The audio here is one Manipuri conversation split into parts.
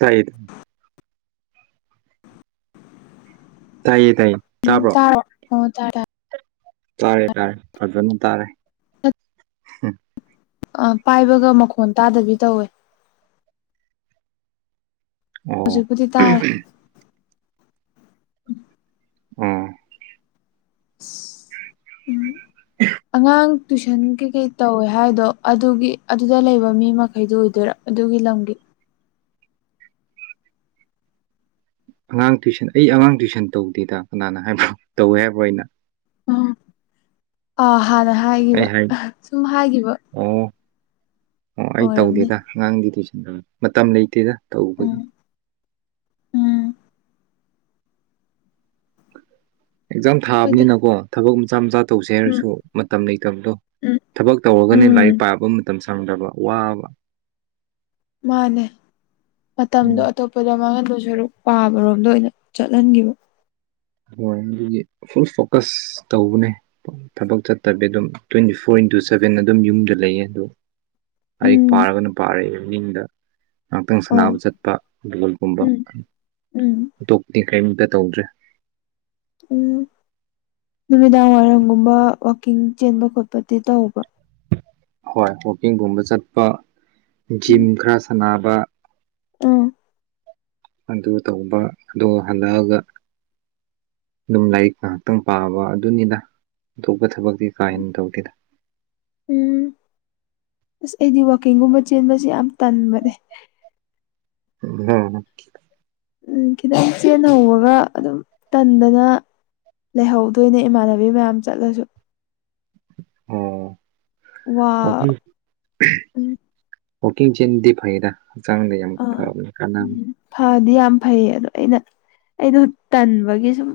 ꯀꯩꯗꯥ ꯇꯥꯏꯌꯦ ꯇꯥꯏꯌꯦ ꯇꯥꯕ꯭ꯔꯣ [unintelligible] ꯑꫭ ꯇꯥꯏ ꯇꯥꯏ ꯇꯥꯔꯦ ꯇꯥꯔꯦ ꯐꯖꯅ ꯇꯥꯔꯦ ꯑꯥ ꯄꯥꯏꯕꯒ ꯃꯈꯣꯟ ꯇꯥꯗꯕꯤ ꯇꯧꯋꯦ ꯑꯣ ꯍꯨꯖꯤꯛꯄꯨꯗꯤ ꯇꯥꯔꯦ ꯑꫭ ꯑꯁ ꯎꯝ ꯑꯉꯥꯡ ꯇꯨꯏꯁꯟ ꯀꯩꯀꯩ ꯇꯧꯋꯦ ꯍꯥꯏꯗꯣ ꯑꯗꯨꯒꯤ ꯑꯗꯨꯗ ꯂꯩꯕ ꯃꯤ ꯃꯈꯩꯗꯨꯣ ꯑꯣꯏꯗꯣꯏꯔꯥ ꯑꯗꯨꯒꯤ ꯂꯝꯒꯤ ꯑꯉꯥꯡ ꯇꯨꯏꯁꯟ ꯑꯩ ꯑꯉꯥꯡ ꯇꯨꯏꯁꯟ ꯇꯧꯗꯦꯗ ꯀꯅꯥꯅ ꯍꯥꯏꯕꯅꫭ ꯇꯧꯋꯦ ꯍꯥꯏꯕꯔꫭ ꯑꯩꯅ ꯑ ꯍꯥꯟꯅ ꯑꯩ ꯍꯥꯏꯈꯤꯕ ꯍꯥꯏ ꯁꯨꯝ ꯍꯥꯏꯈꯤꯕ ꯑꯣ ꯑꯣ ꯑꯩ ꯑꯣꯏꯔꯝꯅꯤ ꯇꯧꯗꯦꯗ ꯑꯉꯥꯡꯗꯤ ꯇꯨꯏꯁꯟ ꯃꯇꯝ ꯂꯩꯇꯦꯗ ꯇꯧꯕꯒꯤ ꯎꯝ ꯑꯦꯛꯖꯥꯝ ꯍꯣꯏꯗ ꯊꯥꯕꯅꯤꯅꯀꯣ ꯊꯕꯛ ꯃꯆꯥ ꯃꯆꯥ ꯇꯧꯁꯦ ꯎꯝ ꯍꯥꯏꯔꯁꯨ ꯃꯇꯝ ꯂꯩꯇꯗꯣ ꯎꯝ ꯊꯕꯛ ꯇꯧꯔꯒꯅꯦ ꯂꯥꯏꯔꯤꯛ ꯎꯝ ꯄꯥꯕ ꯃꯇꯝꯁꯦ ꯁꯪꯗꯕ ꯋꯥꯕ ꯃꯥꯅꯦ ꯃꯇꯝꯗꯣ ꯎꯝ ꯑꯇꯣꯞꯄꯗ ꯃꯉꯟꯗꯣ ꯁꯔꯨꯛ ꯄꯥꯕꯔꯣꯝꯗ ꯑꯣꯏꯅ ꯆꯠꯍꯟꯈꯤꯕ ꯍꯣꯏ ꯑꯗꯨꯒꯤ ꯐꯨꯜ ꯐꯣꯀꯁ ꯇꯧꯕꯅꯦ ꯊꯕꯛ ꯆꯠꯇꯕꯤ ꯑꯗꯨꯝ ꯇ꯭ꯋꯦꯟꯇꯤ ꯐꯣꯔ ꯏꯟꯇꯨ ꯁꯚꯦꯟ ꯑꯗꯨꯝ ꯌꯨꯝꯗ ꯂꯩꯌꯦ ꯑꯗꯣ ꯂꯥꯏꯔꯤꯛ ꯎꯝ ꯄꯥꯔꯒꯅ ꯄꯥꯔꯦ ꯏꯕꯤꯅꯤꯡꯗꯥ ꯉꯥꯏꯍꯥꯛꯇꯪ ꯑꯣ ꯁꯥꯟꯅꯕ ꯆꯠꯄ ꯕꯣꯜꯒꯨꯝꯕ ꯎꯝ ꯎꯝ ꯑꯇꯣꯞꯄꯗꯤ ꯀꯔꯤꯝꯇ ꯇꯧꯗ꯭ꯔꯦ ꯎꯝ ꯅꯨꯃꯤꯗꯥꯡ ꯋꯥꯏꯔꯝꯒꯨꯝꯕ ꯋꯥꯀꯤꯡ ꯆꯦꯟꯕ ꯈꯣꯠꯄꯗꯤ ꯇꯧꯕ꯭ꯔꫭ ꯍꯣꯏ ꯋꯀꯤꯡꯒꯨꯝꯕ ꯆꯠꯄ ꯖꯤꯝ ꯈꯔ ꯁꯥꯟꯅꯕ ꯑꯥ ꯑꯗꯨ ꯇꯧꯕ ꯑꯗꫭ ꯍꯜꯂꯛꯑꯒ ꯑꯗꯨꯝ ꯂꯥꯏꯔꯤꯛ ꯉꯥꯏꯍꯥꯛꯇꯪ ꯄꯥꯕ ꯑꯗꯨꯅꯤꯗ ꯑꯇꯣꯞꯄ ꯊꯕꯛꯇꯤ ꯀꯥ ꯍꯦꯟꯅ ꯇꯧꯗꯦꯗ ꯎꯝ ꯑꯁ ꯑꯩꯗꯤ ꯋꯥꯛꯀꯤꯡꯒꯨꯝꯕ ꯆꯦꯟꯕꯁꯦ ꯌꯥꯝ ꯇꯟꯕꯅꯦ [unintelligible] ꯎꯝ ꯈꯤꯇꯪ ꯆꯦꯟꯍꯧꯕꯒ ꯑꯗꯨꯝ ꯇꯟꯗꯅ ꯂꯩꯍꯧꯗꯣꯏꯅꯦ ꯏꯃꯥꯟꯅꯕꯤ ꯃꯌꯥꯝ ꯆꯠꯂꯁꯨ ꯑꯣ ꯋꯥ ꯋꯥꯛꯀꯤꯡ ꯎꯝ ꯋꯥꯛꯀꯤꯡ ꯆꯦꯟꯕꯗꯤ ꯐꯩꯗ ꯍꯛꯆꯥꯡꯗ ꯌꯥꯝ ꯑꯥ ꯐꯕꯅꯤ ꯀꯥꯟꯅꯕꯅꯤ ꯎꯝ ꯐꯗꯤ ꯌꯥꯝ ꯐꯩꯌꯦ ꯑꯗꯣ ꯑꯩꯅ ꯑꯩꯗꯣ ꯇꯟꯕꯒꯤ ꯁꯨꯝ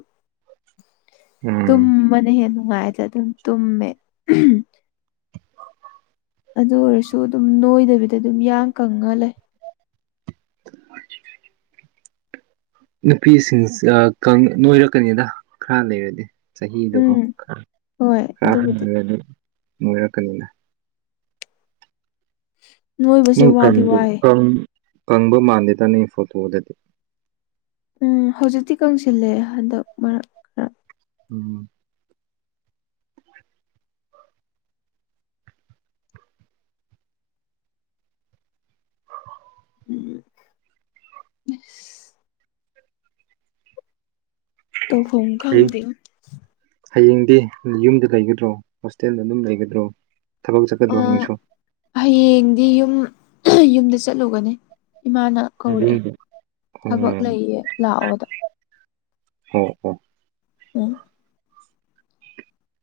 ꯎꯝ ꯇꯨꯝꯕꯅ ꯍꯦꯟꯅ ꯅꯨꯡꯉꯥꯏꯗꯥ ꯑꯗꯨꯝ ꯇꯨꯝꯃꯦ ꯑꯗꯨ ꯑꯣꯏꯔꯁꯨ ꯑꯗꯨꯝ ꯅꯣꯏꯗꯕꯤꯗ ꯑꯗꯨꯝ ꯌꯥꯡ ꯀꯪꯉꯥ ꯂꯩ [unintelligible] ꯅꯨꯄꯤꯁꯤꯡ ꯅꯣꯏꯔꯛꯀꯅꯤꯗ ꯈꯔ ꯂꯩꯔꯗꯤ ꯆꯍꯤꯗꯀꯣ ꯎꯝ ꯍꯣꯏ ꯈꯔ ꯑꯗꯨꯕꯨꯗꯤ ꯍꯅꯨꯔꯗꯤ ꯅꯣꯏꯔꯛꯀꯅꯤꯗ ꯅꯣꯏꯕꯁꯦ [unintelligible] ꯋꯥꯗꯤ ꯋꯥꯏꯌꯦ ꯀꯪ ꯀꯪꯕ ꯃꯥꯟꯗꯦꯗ ꯅꯪꯒꯤ ꯐꯣꯇꯣꯗꯗꯤ ꯎꯝ ꯍꯧꯖꯤꯛꯇꯤ ꯀꯪꯁꯤꯜꯂꯦ ꯍꯟꯗꯛ ꯃꯔꯛ ꯈꯔ ꯎꯝ ꯎꯝ ꯇꯧꯐꯝ ꯈꯪꯗꯦ ꯍꯌꯦꯡꯗꯤ ꯌꯨꯝꯗ ꯂꯩꯒꯗ꯭ꯔꯣ, ꯍꯣꯁꯇꯦꯜꯗ ꯑꯗꯨꯝ ꯂꯩꯒꯗ꯭ꯔꯣ? ꯊꯕꯛ ꯆꯠꯀꯗ꯭ꯔꯣ ꯑꯥ ꯍꯌꯦꯡꯁꯨ꯫ ꯍꯌꯦꯡꯗꯤ ꯌꯨꯝ ꯌꯨꯝꯗ ꯆꯠꯂꯨꯒꯅꯤ ꯏꯃꯥꯅ, ꯀꯧꯔꯛꯑꯦ ꯌꯨꯝꯗ ꯊꯕꯛ ꯑꯣ ꯂꯩꯌꯦ ꯂꯥꯛꯑꯣꯗ꯫ ꯑꯣ ꯑꯣ ꯎꯝ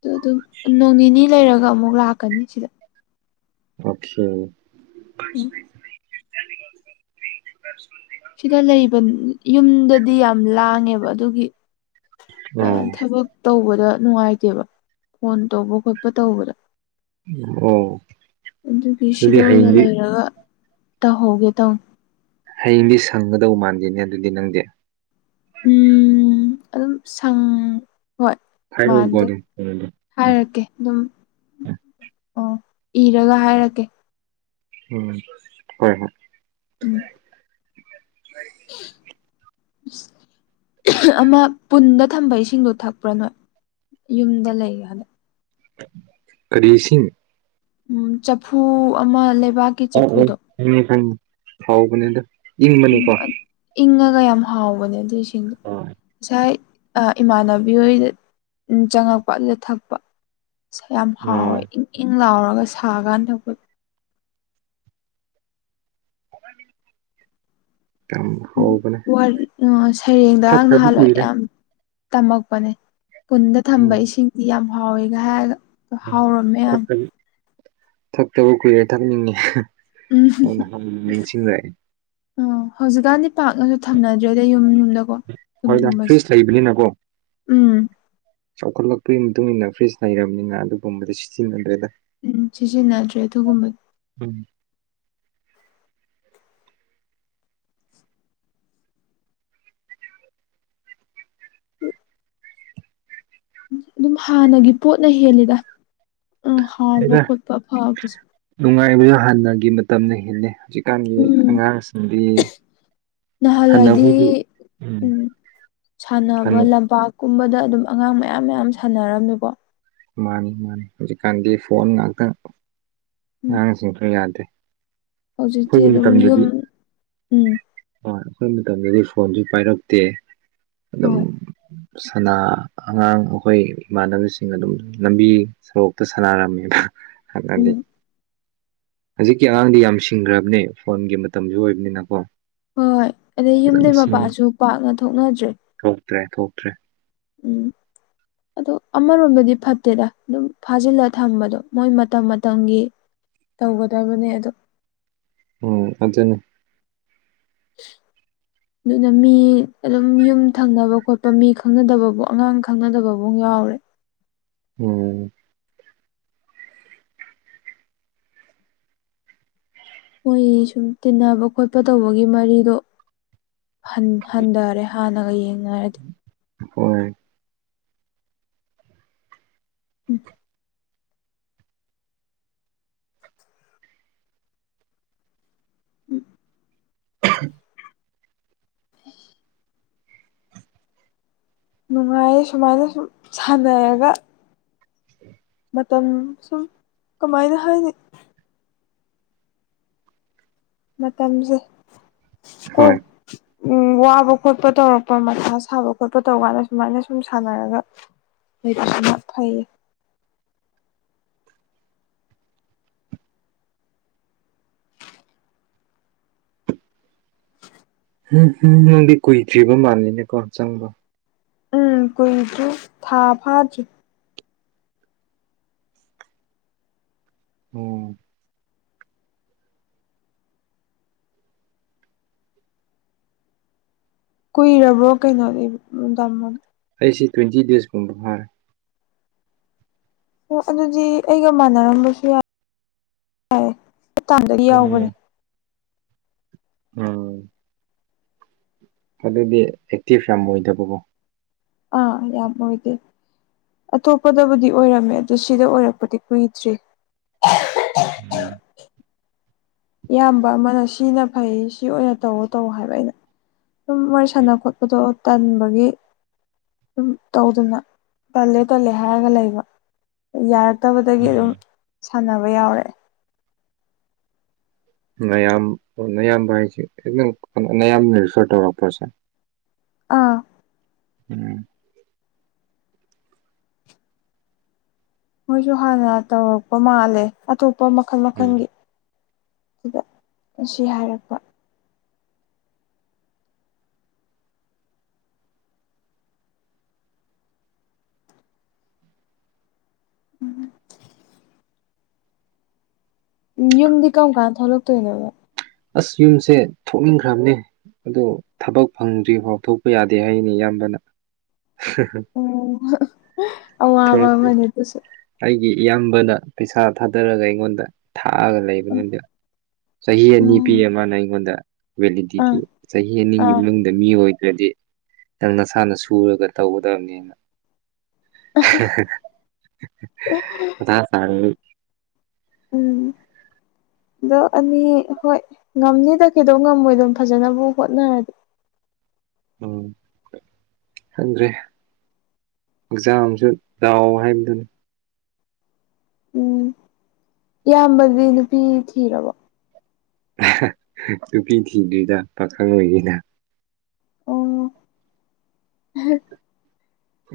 ꯗꯨ ꯗꯨꯝ ꯅꯣꯡ ꯅꯤꯅꯤ ꯂꯩꯔꯒ ꯑꯃꯨꯛ ꯂꯥꯛꯀꯅꯤ ꯁꯤꯗ꯫ ꯑꯣꯈꯦ꯫ ꯎꯝ [unintelligible] ꯁꯤꯗ ꯂꯩꯕ ꯌꯨꯝꯗꯗꯤ ꯌꯥꯝ ꯂꯥꯡꯉꯦꯕ ꯑꯗꯨꯒꯤ, ꯑꯣ ꯊꯕꯛ ꯇꯧꯕꯗ ꯅꯨꯡꯉꯥꯏꯇꯦꯕ ꯐꯣꯟ ꯇꯧꯕ ꯈꯣꯠꯄ ꯇꯧꯕꯗ꯫ ꯑꯣ ꯑꯗꯨꯒꯤ ꯑꯗꯨꯗꯤ ꯁꯤꯗ ꯑꯣꯏꯅ ꯍꯌꯦꯡꯗꯤ ꯂꯩꯔꯒ, ꯇꯧꯍꯧꯒꯦ ꯇꯧ ꯍꯌꯦꯡꯗꯤ ꯁꯪꯒꯗꯧ ꯃꯥꯟꯗꯦꯅꯦ ꯑꯗꯨꯗꯤ ꯅꯪꯗꯤ꯫ ꯎꯝ ꯑꯗꯨꯝ ꯁꯪ ꯍꯣꯏ ꯍꯥꯏꯔꯛꯎꯀꯣ ꯃꯥꯟꯗꯦ꯫ ꯑꯗꯨꯝ ꯀꯩꯅꯣꯗꯣ ꯍꯥꯏꯔꯛꯀꯦ ꯑꯗꯨꯝ ꯑꯣ ꯏꯔꯒ ꯍꯥꯏꯔꯛꯀꯦ꯫ ꯎꯝ ꯍꯣꯏ ꯍꯣꯏ ꯎꯝ [unintelligible] ꯑꯃ ꯄꯨꯟꯗ ꯊꯝꯕ ꯏꯁꯤꯡꯗꯣ ꯊꯛꯄ꯭ꯔꯥ ꯅꯣꯏ꯫ ꯌꯨꯝꯗ ꯂꯩ ꯍꯟꯗꯛ꯫ ꯀꯔꯤ ꯏꯁꯤꯡ? ꯎꯝ ꯆꯐꯨ ꯑꯃ ꯂꯩꯕꯥꯛ ꯑꯣ ꯑꯣ ꯈꯪꯉꯦ ꯈꯪꯉꯦ ꯍꯥꯎꯕꯅꯦ ꯑꯗꯨ ꯎꯝ ꯏꯪꯕꯅꯤꯀꯣ꯫ ꯏꯪꯉꯒ ꯌꯥꯝ ꯍꯥꯎꯕꯅꯦ ꯑꯗꯨ ꯏꯁꯤꯡꯗꯣ ꯑꯣ ꯉꯁꯥꯏ, ꯑ ꯏꯃꯥꯟꯅꯕꯤ ꯍꯣꯏꯗ ꯆꯪꯉꯛꯄ ꯑꯗꯨꯗ ꯊꯛꯄ꯫ ꯌꯥꯝ ꯍꯥꯎꯋꯦ ꯏꯪ ꯏꯪ ꯂꯥꯎꯔꯒ ꯁꯥꯀꯥꯟꯗ ꯊꯛꯄꯗꯣ꯫ [unintelligible] ꯌꯥꯝ ꯎꯝ ꯍꯥꯎꯕꯅꯦ ꯋꯥꯔꯤ ꯁꯩꯔꯦꯡꯗꯥ ꯊꯛꯇꯕ ꯅꯍꯥꯟꯋꯥꯏ ꯀꯨꯏꯔꯦ ꯌꯥꯝ [unintelligible] ꯇꯝꯃꯛꯄꯅꯦ ꯄꯨꯟꯗ ꯊꯝꯕ ꯎꯝ ꯏꯁꯤꯡꯗꯤ ꯌꯥꯝ ꯍꯥꯎꯋ‌ꯦꯒ ꯍꯥꯏꯔꯒ ꯑ ꯍꯥꯎꯔꯝꯃꯦ ꯌꯥꯝ꯫ ꯊꯛꯇꯕ ꯊꯛꯇꯕ ꯀꯨꯏꯔꯦ ꯊꯛꯅꯤꯡꯉꯦ ꯎꯝ ꯅꯤꯡꯁꯤꯡꯔꯛꯑꯦ꯫ ꯑꯣ ꯍꯧꯖꯤꯛꯀꯥꯟꯗꯤ ꯄꯥꯛꯅꯁꯨ ꯊꯝꯅꯗ꯭ꯔꯦꯗ ꯌꯨꯝ ꯌꯨꯝꯗ꯫ ꯍꯣꯏꯗ ꯐ꯭ꯔꯤꯖ ꯂꯩꯕꯅꯤꯅꯀꯣ꯫ ꯎꯝ ꯆꯥꯎꯈꯠꯂꯛꯄꯒꯤ ꯃꯇꯨꯡ ꯏꯟꯅ ꯐ꯭ꯔꯤꯖ ꯂꯩꯩꯔꯕꯅꯤꯅ ꯑꯗꯨꯒꯨꯝꯕꯗꯤ ꯁꯤꯖꯤꯟꯅꯗ꯭ꯔꯦꯗ꯫ ꯎꯝ ꯁꯤꯖꯤꯟꯅꯗ꯭ꯔꯦ ꯑꯗꯨꯒꯨꯝꯕ꯫ ꯎꯝ ꯑꯗꯨꯝ ꯍꯥꯟꯅꯒꯤ ꯄꯣꯠꯅ ꯍꯦꯜꯂꯤꯗ ꯍꯥꯎꯕ ꯈꯣꯠꯄ ꯐꯕꯁꯦ꯫ ꯅꯨꯡꯉꯥꯏꯕꯖꯨ ꯍꯥꯟꯅꯒꯤ ꯃꯇꯝꯅ ꯍꯦꯜꯂꯦ ꯍꯧꯖꯤꯛꯀꯥꯟꯒꯤ ꯑꯉꯥꯡꯁꯤꯡꯗꯤ, ꯍꯟꯅ ꯅꯍꯥꯜꯋꯥꯏꯗꯤ ꯑꯩꯈꯣꯏꯒꯤ ꯎꯝ ꯁꯥꯟꯅꯕ ꯀꯩꯅꯣ ꯂꯝꯄꯥꯛ, ꯀꯨꯝꯕꯗ ꯑꯗꯨꯝ ꯑꯉꯥꯡ ꯃꯌꯥꯝ ꯃꯌꯥꯝ ꯁꯥꯟꯅꯔꯝꯃꯦꯀꯣ꯫ ꯃꯥꯅꯤ ꯃꯥꯅꯤ ꯍꯧꯖꯤꯛꯀꯥꯟꯗꯤ ꯐꯣꯟ ꯉꯥꯛꯇ ꯎꯝ ꯑꯉꯥꯡꯁꯤꯡꯁꯨ ꯌꯥꯗꯦ꯫ ꯍꯧꯖꯤꯛꯇꯤ ꯑꯩꯈꯣꯏꯒꯤ ꯑꯗꯨꯝ ꯌꯨꯝ ꯃꯇꯝꯗꯗꯤ ꯎꯝ꯫ ꯍꯣꯏ ꯑꯩꯈꯣꯏ ꯃꯇꯝꯗꯗꯤ ꯐꯣꯟꯖꯨ ꯄꯥꯏꯔꯛꯇꯦ ꯑꯗꯨꯝ, ꯍꯣꯏ ꯁꯅꯥ ꯑꯉꯥꯡ ꯑꯩꯈꯣꯏ ꯏꯃꯥꯟꯅꯕꯁꯤꯡ ꯑꯗꯨꯝ ꯂꯝꯕꯤ, ꯁꯣꯔꯣꯛꯇꯨ ꯁꯥꯟꯅꯔꯝꯃꯦꯕ ꯍꯟꯗꯛꯗꯤ꯫ ꯎꯝ ꯍꯧꯖꯤꯛꯀꯤ ꯑꯉꯥꯡꯗꯤ ꯌꯥꯝ ꯁꯤꯡꯈ꯭ꯔꯕꯅꯦ ꯐꯣꯟꯒꯤ ꯃꯇꯝꯁꯨ ꯑꯣꯏꯕꯅꯤꯅꯀꯣ꯫ ꯍꯣꯏ ꯑꯗꯩ ꯌꯨꯝꯗꯩ ꯐꯖꯅ ꯁꯤꯡꯉꯤ ꯃꯄꯥꯟꯁꯨ ꯄꯥꯛꯅ ꯊꯣꯛꯅꯗ꯭ꯔꯦ꯫ ꯊꯣꯛꯇ꯭ꯔꯦ ꯊꯣꯛꯇ꯭ꯔꯦ ꯎꯝ ꯑꯗꯣ ꯑꯃꯔꯣꯝꯗꯗꯤ ꯐꯠꯇꯦꯗ ꯑꯗꯨꯝ ꯐꯥꯖꯤꯜꯂ ꯊꯝꯕꯗꯣ ꯃꯣꯏ ꯃꯇꯝ ꯃꯇꯝꯒꯤ ꯇꯧꯒꯗꯕꯅꯦ ꯑꯗꯣ ꯎꯝ ꯑꯗꯨꯅꯤ [unintelligible] ꯑꯗꯨꯅ ꯃꯤ ꯑꯗꯨꯝ ꯌꯨꯝ ꯊꯪꯅꯕ ꯈꯣꯠꯄ ꯃꯤ ꯈꯪꯅꯗꯕꯕꯨ ꯑꯉꯥꯡ ꯈꯪꯅꯗꯕꯕꯨ ꯌꯥꯎꯔꯦ ꯎꯝ ꯃꯣꯏ ꯁꯨꯝ ꯇꯤꯟꯅꯕ ꯈꯣꯠꯄ ꯇꯧꯕꯒꯤ ꯃꯔꯤꯗꯣ ꯍꯟ ꯍꯟꯗꯔꯦ ꯍꯥꯟꯅꯒ ꯌꯦꯡꯅꯔꯗꯤ ꯍꯣꯏ ꯎꯝ ꯎꯝ [unintelligible] ꯅꯨꯡꯉꯥꯏꯌꯦ ꯁꯨꯃꯥꯏꯅ ꯁꯨꯝ ꯁꯥꯟꯅꯔꯒ ꯃꯇꯝ ꯁꯨꯝ ꯀꯃꯥꯏꯅ ꯍꯥꯏꯅꯤ ꯃꯇꯝꯖꯦ ꯀꯣꯛ ꯍꯣꯏ ꯎꯝ ꯋꯥꯕ ꯈꯣꯠꯄ ꯇꯧꯔꯛꯄ ꯃꯊꯥ ꯁꯥꯕ ꯈꯣꯠꯄ ꯇꯧꯀꯥꯟꯗ ꯁꯨꯃꯥꯏꯅ ꯁꯨꯝ ꯁꯥꯟꯅꯔꯒ [unintelligible] ꯐꯩ ꯎꯝ ꯍꯝ ꯅꯪꯗꯤ ꯀꯨꯏꯗ꯭ꯔꯤꯕ ꯃꯥꯜꯂꯤꯅꯦꯀꯣ ꯆꯪꯕ ꯎꯝ ꯀꯨꯏꯗ꯭ꯔꯤ ꯊꯥ ꯐꯥꯗꯔꯤ ꯎꯝ ꯀꯨꯏꯔꯕ꯭ꯔꯣ ꯀꯩꯅꯣꯒꯤ [unintelligible] ꯑꯩꯁꯤ ꯇ꯭ꯋꯦꯟꯇꯤ ꯗꯦꯖꯀꯨꯝꯕ ꯐꯥꯔꯦ ꯑꯣ ꯑꯗꯨꯗꯤ ꯑꯩꯒ ꯃꯥꯟꯅꯔꯝꯕꯁꯨ ꯌꯥꯏ ꯌꯥꯔꯦ [unintelligible] ꯌꯥꯎꯕꯅꯦ ꯑ ꯑꯗꯨꯗꯤ ꯑꯦꯛꯇꯤꯞ ꯌꯥꯝ ꯑꯣꯏꯗꯕꯒꯣ ꯑꯥ ꯌꯥꯝ ꯇꯦ [unintelligible] ꯑꯇꯣꯞꯄꯗꯒꯗꯤ ꯑꯣꯏꯔꯝꯃꯦ ꯑꯗꯨ ꯁꯤꯗ ꯑꯣꯏꯔꯛꯄꯗꯤ ꯀꯨꯏꯗ꯭ꯔꯤ ꯎꯝ ꯏꯌꯥꯝꯕ ꯑꯃꯅ ꯁꯤꯅ ꯐꯩ ꯁꯤ ꯑꯣꯏꯅ ꯇꯧꯋ‌ꯣ ꯇꯧ ꯍꯥꯏꯕ ꯑꯩꯅ ꯗꯨꯝ ꯋꯥꯔꯤ ꯁꯥꯟꯅ ꯈꯣꯠꯄꯗꯣ ꯇꯟꯕꯒꯤ ꯁꯨꯝ ꯇꯧꯗꯅ ꯇꯜꯂꯦ ꯇꯜꯂꯦ ꯍꯥꯏꯔꯒ ꯂꯩꯕ ꯌꯥꯔꯛꯇꯕꯗꯒꯤ ꯑꯗꯨꯝ ꯁꯥꯟꯅꯕ ꯌꯥꯎꯔꯦ ꯃꯌꯥꯝ ꯑꯌꯥꯝꯕ ꯍꯥꯏꯁꯤꯦꯝ ꯑꯌꯥꯝꯕ ꯔꯤꯐꯔ ꯇꯧꯔꯛꯄꯁꯦ ꯑꯥ [unintelligible] ꯃꯣꯏꯁꯨ ꯍꯥꯟꯅ ꯇꯧꯔꯛꯄ ꯃꯥꯜꯂꯦ ꯑꯇꯣꯞꯄ ꯃꯈꯜ ꯃꯈꯜꯒꯤ ꯁꯤꯗ ꯑꯁꯤ ꯍꯥꯏꯔꯛꯄ [unintelligible] ꯎꯝ ꯌꯨꯝꯗꯤ ꯀꯔꯝ ꯀꯥꯟ ꯊꯣꯛꯂꯛꯇꯣꯏꯅꯣꯕ ꯑꯁ ꯌꯨꯝꯁꯦ ꯊꯣꯛꯅꯤꯡꯈ꯭ꯔꯕꯅꯦ ꯑꯗꯨ ꯊꯕꯛ ꯐꯪꯗ꯭ꯔꯤꯐꯥꯎ ꯊꯣꯛꯄ ꯌꯥꯗꯦ ꯍꯥꯏꯅꯤ ꯏꯌꯥꯝꯕꯅ ꯑꯣ ꯑꯋꯥꯕ ꯊꯣꯛꯂꯛꯇꯦ. ꯑꯃꯅꯤꯅꯦ ꯑꯗꯨꯁꯨ ꯑꯩꯒꯤ ꯏꯌꯥꯝꯕꯅ ꯄꯩꯁꯥ ꯊꯥꯗꯔꯒ ꯑꯩꯉꯣꯟꯗ ꯊꯥꯛꯑꯒ ꯂꯩꯕ ꯅꯗ ꯆꯍꯤ ꯑꯅꯤ ꯄꯤ ꯎꯝ ꯑꯃꯅ ꯑꯩꯉꯣꯟꯗ ꯂꯗꯗꯤ ꯑꯥ ꯆꯍꯤ ꯑꯥ ꯑꯗ ꯃꯤ ꯑꯣꯏꯗ꯭ꯔꯗꯤ ꯈꯤꯇꯪ ꯅꯁꯥꯅ ꯁꯨꯔꯒ ꯇꯧꯒꯗꯕꯅꯦꯅ ꯑꯗꯥ ꯆꯥꯡ ꯎꯝ ꯑꯗꯣ ꯑꯅꯤ ꯍꯣꯏ ꯉꯝꯅꯤꯗ ꯀꯩꯗꯧ ꯉꯝꯃꯣꯏꯗꯣꯏꯟ ꯐꯖꯅꯕꯕꯨ ꯍꯣꯠꯅꯔꯗꯤ ꯎꯝ ꯈꯪꯗ꯭ꯔꯦ ꯑꯦꯛꯖꯥꯝꯁꯨ ꯂꯥꯎ ꯍꯥꯏꯕꯗꯨꯅꯤ ꯎꯝ ꯏꯌꯥꯝꯕꯗꯤ ꯅꯨꯄꯤ ꯊꯤꯔꯕꯣ ꯅꯨꯄꯤ ꯊꯤꯗꯔ꯭ꯤꯗ ꯄꯥꯈꯪ ꯂꯩꯔꯤꯗ ꯑꯣ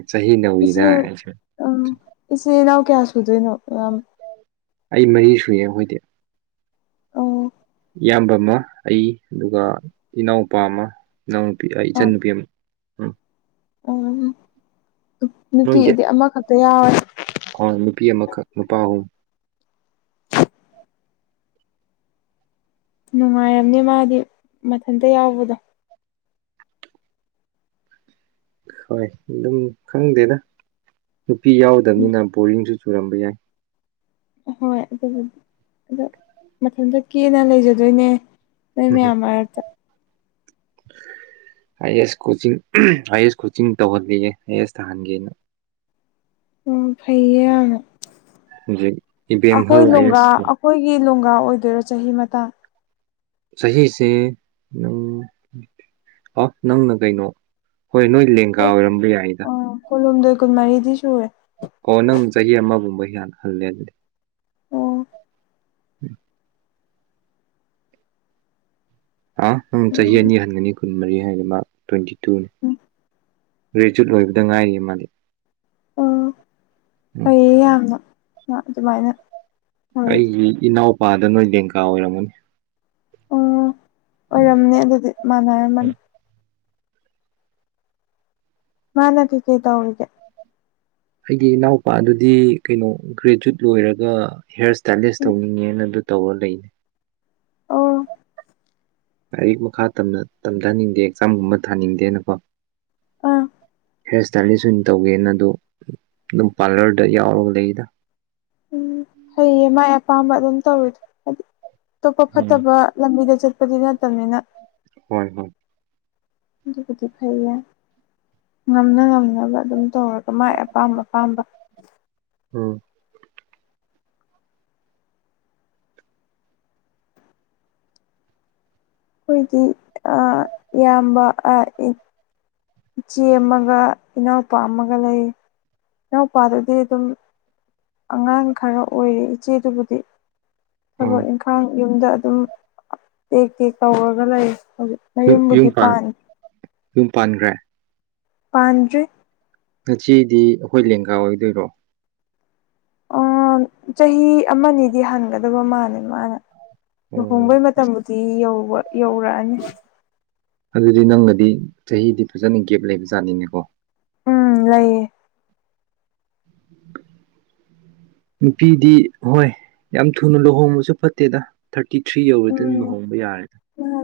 ꯆꯍꯤ ꯅꯧꯋꯤꯗ ꯑꯩꯁꯨ ꯎꯝ ꯏꯆꯤꯟ ꯏꯅꯥꯎ ꯀꯌꯥ ꯁꯨꯗꯣꯏꯅꯣ ꯏꯌꯝ ꯑꯩ ꯃꯔꯤ ꯁꯨꯏꯌꯦ ꯍꯣꯏꯗꯤ ꯑꯣ ꯏꯌꯥꯝꯕ ꯑꯃ ꯑꯩ ꯑꯗꯨꯒ ꯏꯅꯥꯎꯄꯥ ꯑꯃ ꯏꯅꯥꯎꯅꯨꯄꯤ ꯑꯩ ꯏꯆꯟꯅꯨꯄꯤ ꯑꯃ ꯎꯝ ꯑꯣ ꯅꯨꯄꯤ ꯑꯩꯗꯤ ꯑꯃꯈꯛꯇ ꯌꯥꯎꯔꯦ ꯑꯣ ꯅꯨꯄꯤ ꯑꯃꯈꯥꯛ ꯅꯨꯄꯥ ꯑꯍꯨꯝ ꯅꯨꯡꯉꯥꯏꯔꯝꯅꯤ ꯃꯥꯗꯤ ꯃꯊꯟꯇ ꯌꯥꯎꯕꯗꯣ ꯍꯣꯏ ꯑꯗꯨꯝ ꯈꯪꯗꯦꯗ ꯅꯨꯄꯤ ꯎꯝ ꯌꯥꯎꯗꯃꯤꯅ ꯕꯣꯔꯤꯡꯁꯨ ꯆꯨꯔꯝꯕ ꯌꯥꯏ ꯍꯣꯏ ꯑꯗꯨꯕꯨꯗꯤ ꯑꯗꯣ ꯃꯊꯟꯇ ꯀꯦꯅ ꯂꯩꯖꯗꯣꯏꯅꯦ ꯅꯣꯏ ꯎꯝ ꯃꯌꯥꯝ ꯃꯔꯛꯇ ꯑꯏꯌꯦꯁ ꯀꯣꯆꯤꯡ ꯑꯏꯌꯦꯁ ꯀꯣꯆꯤꯡ ꯇꯧꯍꯜꯂꯤꯌꯦ ꯑꯏꯌꯦꯁ ꯊꯥꯍꯟꯒꯦꯅ ꯑꯣ ꯐꯩꯌꯦ ꯌꯥꯝꯅꯥ ꯍꯧꯖꯤꯛ ꯏꯕꯦꯝꯍꯜ ꯑꯏꯌꯦꯁꯇꯣ ꯑꯩꯈꯣꯏꯒꯤ ꯂꯣꯡꯒꯥ ꯑꯣꯏꯗꯣꯏꯔꯣ ꯆꯍꯤ ꯃꯇꯥꯡ ꯆꯍꯤꯁꯦ ꯑꯗꯨꯝ ꯑ ꯅꯪꯅ ꯀꯩꯅꯣ ꯍꯣꯏ ꯅꯣꯏ ꯂꯦꯡꯒꯥ ꯑꯣꯏꯔꯝꯕ ꯌꯥꯏꯗ ꯀꯨꯜꯍꯨꯝꯗꯣꯏ ꯀꯨꯟꯃꯔꯤꯗꯤ ꯁꯨꯔꯦ ꯑꯣ ꯅꯪ ꯆꯍꯤ ꯑꯃꯒꯨꯝꯕ ꯍꯅ ꯍꯜꯂꯦ ꯑꯗꯨꯗꯤ ꯑꯣ [unintelligible] ꯑ ꯅꯪ ꯆꯍꯤ ꯑꯅꯤ ꯍꯟꯒꯅꯤ ꯀꯨꯟ ꯃꯔꯤ ꯍꯥꯏꯗꯤ ꯃꯥ ꯇ꯭ꯋꯦꯟꯇꯤ ꯇꯨꯅꯤ ꯒ꯭ꯔꯦꯖꯨꯏꯠ ꯂꯣꯏꯕꯗ ꯉꯥꯏꯔꯤꯌꯦ ꯃꯥꯗꯤ ꯑꯣ ꯐꯩꯌꯦ [unintelligible] ꯌꯥꯝꯅ ꯑꯗꯨꯃꯥꯏꯅ ꯇꯧꯔꯤꯗꯣ ꯑꯩꯒꯤ ꯏꯅꯥꯎꯄꯥꯗ ꯅꯣꯏ ꯂꯦꯡꯀꯥ ꯑꯣꯏꯔꯝꯃꯅꯤ ꯎꯝ ꯑꯣꯏꯔꯝꯃꯅꯤ ꯑꯗꯨꯗꯤ ꯃꯥꯟꯅꯔꯝꯃꯅꯤ ꯃꯥꯅ ꯀꯩꯀꯩ ꯇꯧꯔꯤꯒꯦ ꯑꯩꯒꯤ ꯏꯅꯥꯎꯄꯥ ꯑꯗꯨꯗꯤ ꯀꯩꯅꯣ ꯒ꯭ꯔꯦꯖꯨꯋꯠ ꯂꯣꯏꯔꯒ ꯍꯦꯌꯔ ꯁ꯭ꯇꯥꯏꯂꯤꯁ ꯇꯧꯅꯤꯡꯉꯦꯅ ꯑꯗꯨ ꯇꯧꯔꯥ ꯂꯩ ꯑꯣ ꯂꯥꯏꯔꯤꯛ ꯃꯈꯥ ꯇꯝꯊꯅꯤꯡꯗꯦ ꯑꯦꯛꯖꯥꯝꯒꯨꯝꯕ ꯊꯥꯅꯤꯡꯗꯦꯅꯀꯣ ꯑ ꯍꯤꯌꯔ ꯏꯁ꯭ꯇꯥꯏꯂꯤꯁ ꯑꯣꯏꯅ ꯇꯧꯒꯦꯅ ꯑꯗꯨ ꯑꯗꯨꯝ ꯄꯥꯔꯂꯔꯗ ꯌꯥꯎꯔꯒ ꯂꯩꯗ ꯎꯝ ꯐꯩꯌꯦ ꯃꯥꯏ ꯑꯄꯥꯝꯕ ꯑꯗꯨꯝ ꯇꯧꯔꯤꯗꯣ ꯐꯩ ꯑꯇꯣꯞꯄ ꯎꯝ ꯐꯠꯇꯕ ꯂꯝꯕꯤꯗ ꯆꯠ ꯄꯗꯤ ꯅꯠꯇꯝꯅꯤꯅ ꯍꯣꯏ ꯍꯣꯏ ꯑꯗꯨꯕꯨꯗꯤ ꯐꯩ ꯉꯝꯅ ꯉꯝꯅꯕ ꯑꯗꯨꯝ ꯇꯧꯔꯒ ꯃꯥꯏ ꯑꯄꯥꯝ ꯑꯄꯥꯝꯕ ꯎꯝ ꯑꯩꯈꯣꯏꯗꯤ ꯑ ꯏꯌꯥꯝꯕ ꯑ ꯏ ꯏꯆꯦ ꯑꯃꯒ ꯏꯅꯥꯎꯄꯥ ꯑꯃꯒ ꯂꯩ ꯏꯅꯥꯎꯄꯥꯗꯨꯗꯤ ꯗꯨꯝ ꯑꯉꯥꯡ ꯈꯔ ꯑꯣꯏꯔꯤ ꯏꯆꯦꯗꯨꯕꯨꯗꯤ ꯑꯣ ꯊꯕꯛ ꯏꯪꯈꯥꯡ ꯌꯨꯝꯗ ꯑꯗꯨꯝ ꯇꯦꯛ ꯇꯦꯛ ꯇꯧꯔꯒ ꯂꯩ ꯍꯧꯖꯤꯛ ꯌꯨꯝ ꯌꯨꯝ ꯃꯌꯨꯝꯕꯨꯗꯤ ꯄꯟ ꯄꯥꯟ ꯌꯨꯝ ꯄꯥꯟꯈ꯭ꯔꯦ ꯄꯥꯟꯗꯔꯤ ꯉꯁꯤꯗꯤ ꯑꯩꯈꯣꯏ ꯂꯦꯡꯒꯥ ꯑꯣꯏꯗꯣꯏꯔꯣ ꯑ ꯆꯍꯤ ꯑꯃꯅꯤꯗꯤ ꯍꯟꯒꯗꯕ ꯃꯥꯜꯂꯦꯃꯥꯅ ꯑꯣ ꯂꯨꯍꯣꯡꯕꯩ ꯃꯇꯝꯕꯨꯗꯤ ꯌ ꯌꯧꯔꯛꯑꯅꯤ ꯑꯗꯨꯗꯤ ꯅꯪꯒꯗꯤ ꯆꯍꯤꯗꯤ ꯐꯖꯅ ꯒꯦꯞ ꯂꯩꯕꯖꯥꯠꯅꯤꯅꯦꯀꯣ ꯎꯝ ꯂꯩꯌꯦ ꯅꯨꯄꯤꯗꯤ ꯍꯣꯏ ꯌꯥꯝ ꯊꯨꯅ ꯂꯨꯍꯣꯡꯕꯁꯨ ꯐꯠꯇꯦꯗ ꯊꯥꯔꯇꯤ ꯊ꯭ꯔꯤ ꯌꯧꯔꯗꯤ ꯎꯝ ꯂꯨꯍꯣꯡꯕ ꯌꯥꯔꯦ